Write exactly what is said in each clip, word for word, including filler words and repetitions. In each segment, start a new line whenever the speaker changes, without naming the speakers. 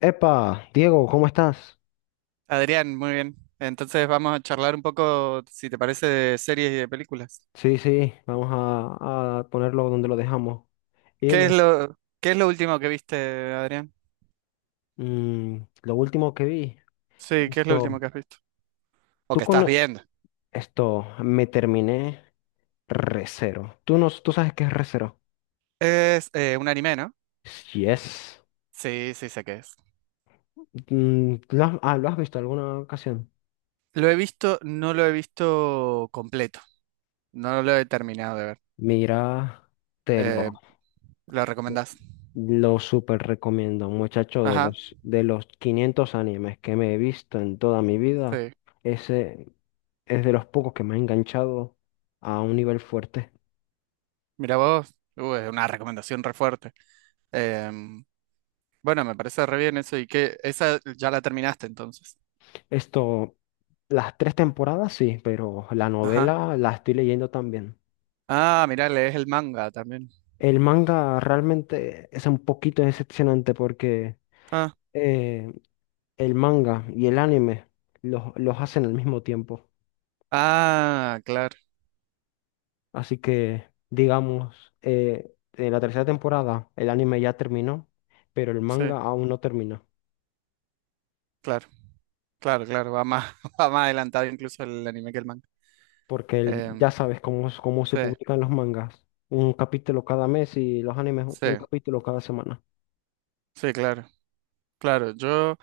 Epa, Diego, ¿cómo estás?
Adrián, muy bien. Entonces vamos a charlar un poco, si te parece, de series y de películas.
Sí, sí, vamos a, a ponerlo donde lo dejamos. Y
¿Qué es
dime,
lo, qué es lo último que viste, Adrián?
mm, lo último que vi,
Sí, ¿qué es lo último
esto,
que has visto? O
tú
que estás
con
viendo.
esto, me terminé Recero. ¿Tú, no, tú sabes qué es Recero?
Es eh, un anime, ¿no?
Yes.
Sí, sí, sé qué es.
Mm, ¿lo has, ah, ¿lo has visto alguna ocasión?
Lo he visto, no lo he visto completo. No lo he terminado de ver.
Mira, te
Eh,
lo,
¿Lo recomendás?
Lo súper recomiendo, muchacho, de
Ajá,
los, de los quinientos animes que me he visto en toda mi vida,
sí.
ese es de los pocos que me ha enganchado a un nivel fuerte.
Mira vos, uh, es una recomendación re fuerte. Em, bueno, me parece re bien eso. ¿Y que ¿Esa ya la terminaste entonces?
Esto, las tres temporadas sí, pero la novela la estoy leyendo también.
Ah, mira, lees el manga también.
El manga realmente es un poquito decepcionante porque
Ah,
eh, el manga y el anime los, los hacen al mismo tiempo.
ah, claro,
Así que, digamos, eh, en la tercera temporada el anime ya terminó, pero el
sí,
manga aún no termina,
claro, claro, claro, va más, va más adelantado incluso el anime que el manga.
porque el- ya
Em,
sabes cómo, es- cómo se
sí,
publican los mangas, un capítulo cada mes y los animes un
sí,
capítulo cada semana.
sí, claro, claro. Yo,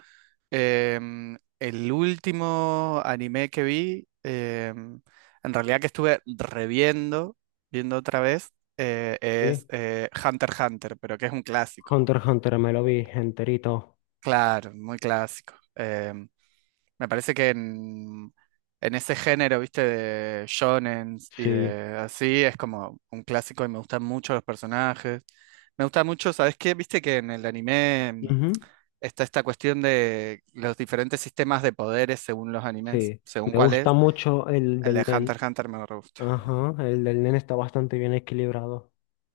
em, El último anime que vi, em, en realidad que estuve reviendo, viendo otra vez, eh, es
Sí.
eh, Hunter x Hunter, pero que es un clásico.
Hunter x Hunter me lo vi enterito,
Claro, muy clásico. Em, Me parece que en, en ese género, viste, de shonen y
sí.
de así, es como un clásico y me gustan mucho los personajes. Me gusta mucho, ¿sabes qué? Viste que en el anime mm,
Ujú.
está esta cuestión de los diferentes sistemas de poderes según los animes,
Sí,
según
me
cuál
gusta
es.
mucho el
El
del
de Hunter
Nen,
x Hunter me re gusta.
ajá, el del Nen está bastante bien equilibrado.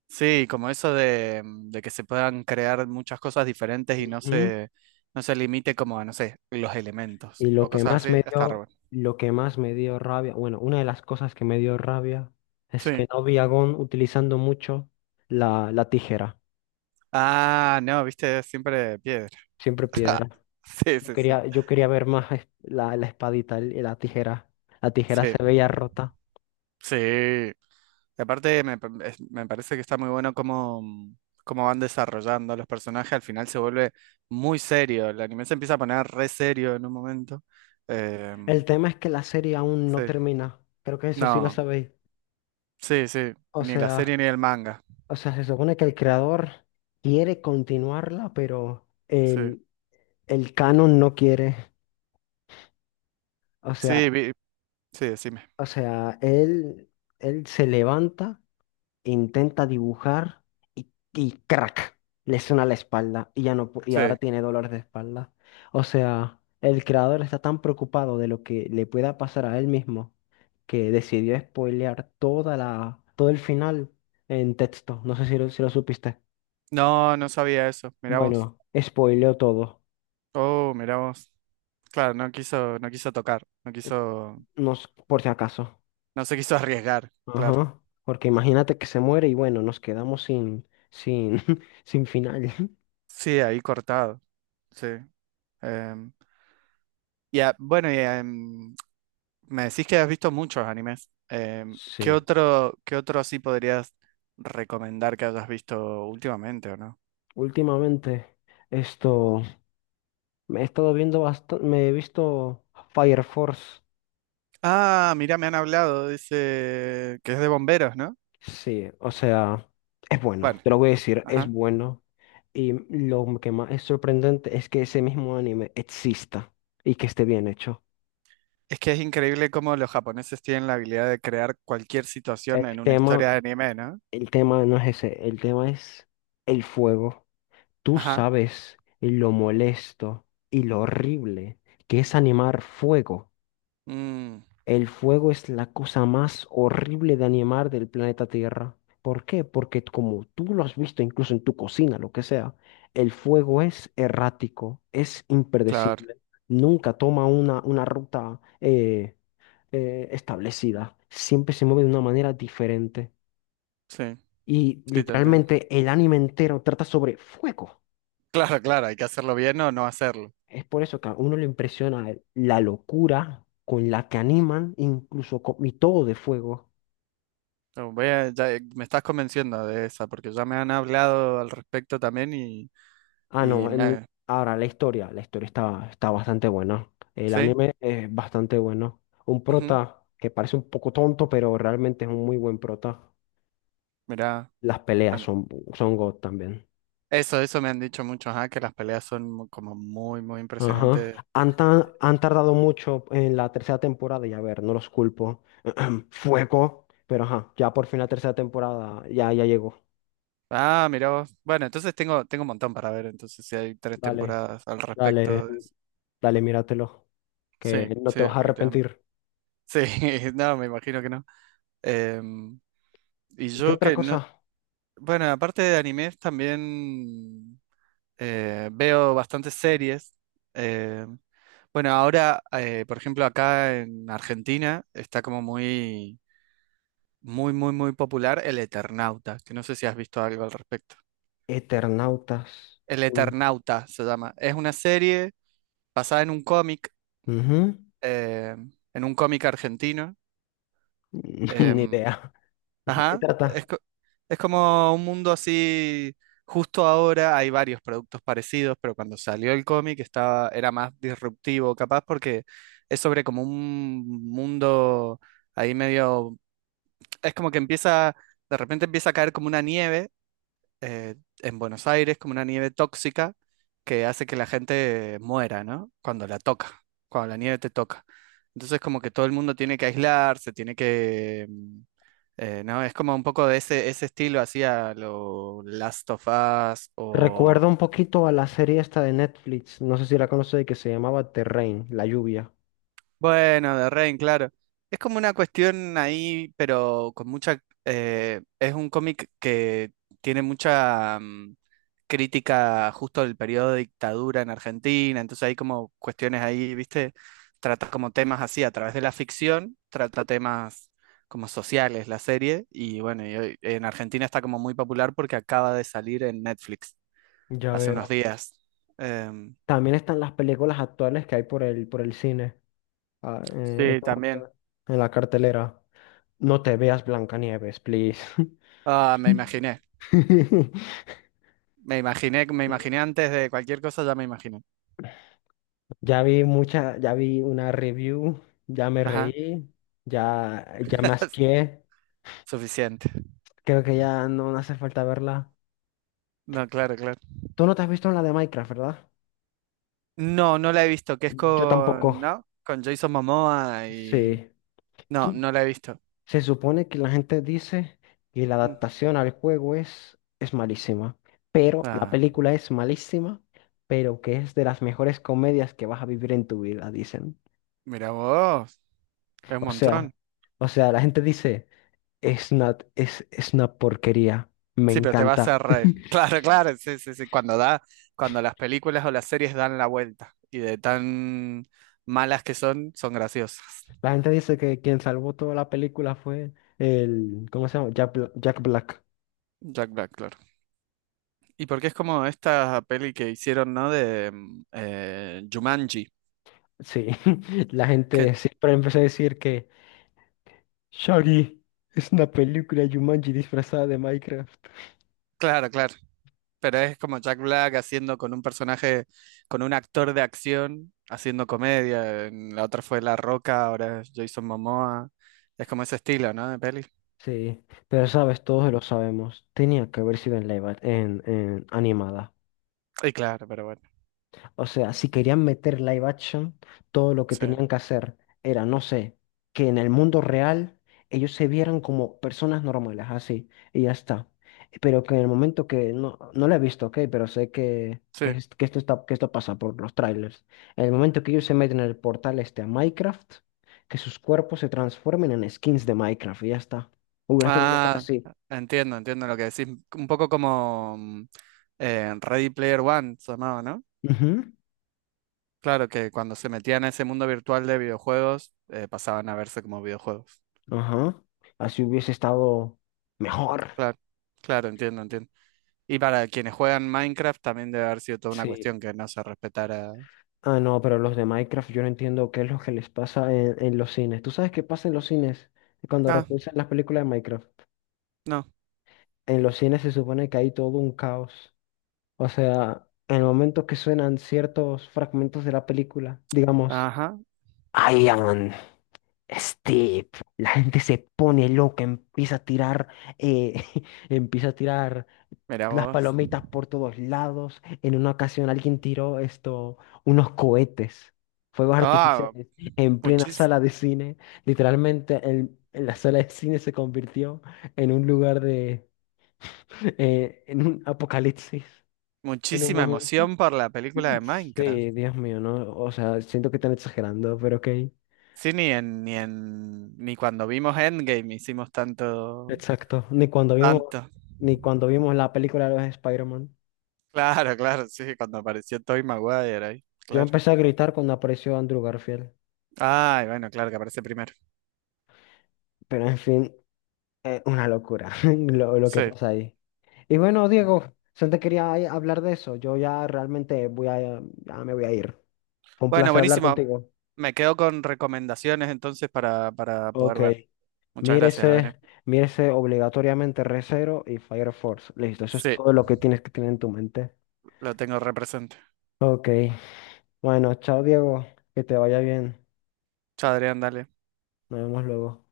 Sí, como eso de, mm, de que se puedan crear muchas cosas diferentes y no
Ujú.
se, no se limite como a, no sé, los
Y
elementos
lo
o
que
cosas
más
así,
me
está re
dio,
bueno.
lo que más me dio rabia, bueno, una de las cosas que me dio rabia es
Sí.
que no vi a Gon utilizando mucho la, la tijera,
Ah, no, viste, siempre piedra.
siempre piedra.
Sí,
Yo
sí, sí.
quería, yo quería ver más es- la, la espadita y la tijera. La tijera
Sí,
se veía rota.
sí. Y aparte, me, pa- es- me parece que está muy bueno cómo, mm, cómo van desarrollando los personajes. Al final se vuelve muy serio. El anime se empieza a poner re serio en un momento.
El
Em,
tema es que la serie aún no
sí,
termina. Creo que eso sí lo
no,
sabéis.
sí, sí.
O
Ni la
sea,
serie ni el manga.
o sea, se supone que el creador quiere continuarla, pero
Sí,
el, el canon no quiere. O
sí,
sea,
vi- sí, decime.
O sea, él, él se levanta, intenta dibujar y, y crack, le suena la espalda y ya no, pu- y
Sí.
ahora tiene dolor de espalda. O sea, el creador está tan preocupado de lo que le pueda pasar a él mismo que decidió spoilear toda la, todo el final en texto. No sé si lo, si lo supiste.
No, no sabía eso. Mirá vos.
Bueno, spoileó todo,
Oh, mirá vos. Claro, no quiso, no quiso tocar. No quiso.
nos, por si acaso.
No se quiso arriesgar, claro.
Ajá, porque imagínate que se muere y bueno, nos quedamos sin, sin, sin final.
Sí, ahí cortado, sí. Em, y a- bueno, y, em, me decís que has visto muchos animes. Em, ¿qué
Sí,
otro, qué otro así podrías recomendar que hayas visto últimamente o no?
últimamente esto me he estado viendo bastante, me he visto Fire Force.
Ah, mira, me han hablado, dice que es de bomberos, ¿no?
Sí, o sea, es bueno,
Bueno,
te lo voy a decir, es
ajá.
bueno. Y lo que más es sorprendente es que ese mismo anime exista y que esté bien hecho.
Es que es increíble cómo los japoneses tienen la habilidad de crear cualquier
El
situación en una historia
tema,
de anime, ¿no?
el tema no es ese, el tema es el fuego. Tú
Ajá.
sabes lo molesto y lo horrible que es animar fuego.
Mm,
El fuego es la cosa más horrible de animar del planeta Tierra. ¿Por qué? Porque como tú lo has visto incluso en tu cocina, lo que sea, el fuego es errático, es
claro,
impredecible, nunca toma una, una ruta eh, eh, establecida, siempre se mueve de una manera diferente.
sí,
Y
sí, te entiendo.
literalmente el anime entero trata sobre fuego.
Claro, claro, hay que hacerlo bien o no hacerlo.
Es por eso que a uno le impresiona la locura con la que animan, incluso con, y todo de fuego.
No, voy a- ya, eh, me estás convenciendo de esa, porque ya me han hablado al respecto también y,
Ah,
y
no.
me
En-
ha-
ahora, la historia. La historia está, está bastante buena. El
¿Sí?
anime es bastante bueno. Un
Ujú,
prota que parece un poco tonto, pero realmente es un muy buen prota.
mirá,
Las peleas
bueno,
son, son God también.
eso, eso me han dicho muchos, ah, que las peleas son mu- como muy, muy
Ajá.
impresionantes.
Han, ta- han tardado mucho en la tercera temporada y a ver, no los culpo. Fuego. Pero ajá, ya por fin la tercera temporada ya, ya llegó.
Ah, mirá vos. Bueno, entonces tengo, tengo un montón para ver, entonces si hay tres
Dale,
temporadas al
dale,
respecto de eso.
dale, míratelo. Que
Sí,
no
sí,
te vas a
definitivamente.
arrepentir.
Sí, no, me imagino que no. Em, y
¿Y qué
yo
otra
que no...
cosa?
Bueno, aparte de animes, también eh, veo bastantes series. em, Bueno, ahora, eh, por ejemplo, acá en Argentina está como muy, muy, muy, muy popular El Eternauta, que no sé si has visto algo al respecto.
Eternautas.
El
Mm.
Eternauta se llama. Es una serie basada en un cómic,
Ujú.
eh, en un cómic argentino.
Ni
em,
idea. ¿De qué
ajá,
trata?
es, co- es como un mundo así, justo ahora hay varios productos parecidos, pero cuando salió el cómic estaba, era más disruptivo, capaz, porque es sobre como un mundo ahí medio es como que empieza, de repente empieza a caer como una nieve eh, en Buenos Aires, como una nieve tóxica que hace que la gente muera, ¿no? Cuando la toca, cuando la nieve te toca. Entonces como que todo el mundo tiene que aislarse, tiene que... mm, eh, ¿no? Es como un poco de ese, ese estilo hacia lo Last of Us.
Recuerda un poquito a la serie esta de Netflix, no sé si la conoces, que se llamaba The Rain, La Lluvia.
Bueno, de Rain, claro. Es como una cuestión ahí, pero con mucha... eh, Es un cómic que tiene mucha mm, crítica justo del periodo de dictadura en Argentina, entonces hay como cuestiones ahí, ¿viste? Trata como temas así, a través de la ficción, trata temas como sociales la serie, y bueno, y hoy- en Argentina está como muy popular porque acaba de salir en Netflix
Ya
hace unos
veo.
días. Em,
También están las películas actuales que hay por el, por el cine, ah, eh, en
sí,
este
también.
momento, en la cartelera. No te veas Blancanieves, please.
Ah, me imaginé. Me imaginé, me imaginé antes de cualquier cosa, ya me imaginé.
Ya vi mucha, ya vi una review, ya me
Ajá,
reí, ya, ya me asqué.
suficiente.
Creo que ya no no hace falta verla.
No, claro, claro.
Tú no te has visto la de Minecraft, ¿verdad?
No, no la he visto, que es
Yo
con,
tampoco.
¿no? Con Jason Momoa y...
Sí.
No,
Tú-
no la he visto.
se supone que la gente dice que la
Mm.
adaptación al juego es, es malísima, pero la
Ah,
película es malísima, pero que es de las mejores comedias que vas a vivir en tu vida, dicen.
mira vos, es un
O sea,
montón.
o sea, la gente dice, es una, es, es una porquería, me
Sí, pero te vas a
encanta.
reír. Claro, claro, sí, sí, sí. Cuando da, cuando las películas o las series dan la vuelta y de tan malas que son, son graciosas.
La gente dice que quien salvó toda la película fue el, ¿cómo se llama? Jack Bla- Jack Black.
Jack Black, claro. Y porque es como esta peli que hicieron, ¿no? De mm, eh, Jumanji.
Sí, la
Que
gente siempre empezó a decir Shaggy es una película Jumanji disfrazada de Minecraft.
Claro, claro. Pero es como Jack Black haciendo con un personaje, con un actor de acción, haciendo comedia. En La otra fue La Roca, ahora es Jason Momoa. Es como ese estilo, ¿no? De peli.
Sí, pero sabes, todos lo sabemos. Tenía que haber sido en live, ac- en, en animada.
Y claro, pero bueno.
O sea, si querían meter live action, todo lo que
Sí,
tenían que hacer era, no sé, que en el mundo real ellos se vieran como personas normales, así, y ya está. Pero que en el momento que, no, no lo he visto, ok, pero sé que, que,
sí.
es- que esto está, que esto pasa por los trailers. En el momento que ellos se meten en el portal este a Minecraft, que sus cuerpos se transformen en skins de Minecraft, y ya está. Hubiera estado mejor
Ah,
así.
entiendo, entiendo lo que decís. Un poco como mm, eh, Ready Player One se llamaba, ¿no?
Ujú.
Claro, que cuando se metían a ese mundo virtual de videojuegos, eh, pasaban a verse como videojuegos.
Ajá. Así hubiese estado mejor.
Claro, claro, entiendo, entiendo. Y para quienes juegan Minecraft también debe haber sido toda una
Sí.
cuestión que no se respetara.
Ah, no, pero los de Minecraft yo no entiendo qué es lo que les pasa en, en los cines. ¿Tú sabes qué pasa en los cines cuando
Ah,
repulsan las películas de Minecraft?
no.
En los cines se supone que hay todo un caos. O sea, en el momento que suenan ciertos fragmentos de la película, digamos,
Ajá,
Steve, la gente se pone loca, empieza a tirar, eh, empieza a tirar
mira
las
vos.
palomitas por todos lados. En una ocasión alguien tiró esto, unos cohetes, fuegos
Ah,
artificiales, en plena
muchis-
sala de cine. Literalmente el- la sala de cine se convirtió en un lugar de, eh, en un apocalipsis, en un
muchísima
momento.
emoción por la película de Minecraft.
Sí, Dios mío, no, o sea, siento que están exagerando, pero ok.
Sí, ni en, ni en, ni cuando vimos Endgame hicimos tanto,
Exacto, ni cuando vimos,
tanto.
ni cuando vimos la película de los Spider-Man.
Claro, claro, sí, cuando apareció Tobey Maguire ahí,
Yo
claro.
empecé a gritar cuando apareció Andrew Garfield,
Ay, bueno, claro que aparece primero.
pero en fin, eh, una locura lo, lo que
Sí.
pasa ahí. Y bueno, Diego, solo te quería ahí hablar de eso. Yo ya realmente voy a, ya me voy a ir. Fue un
Bueno,
placer hablar
buenísimo.
contigo.
Me quedo con recomendaciones entonces para, para
Ok,
poder ver. Muchas gracias, Adrián.
mírese, mírese obligatoriamente Re:Zero y Fire Force. Listo, eso es
Sí,
todo lo que tienes que tener en tu mente.
lo tengo represente.
Ok, bueno, chao Diego, que te vaya bien.
Chadrián, dale.
Nos vemos luego.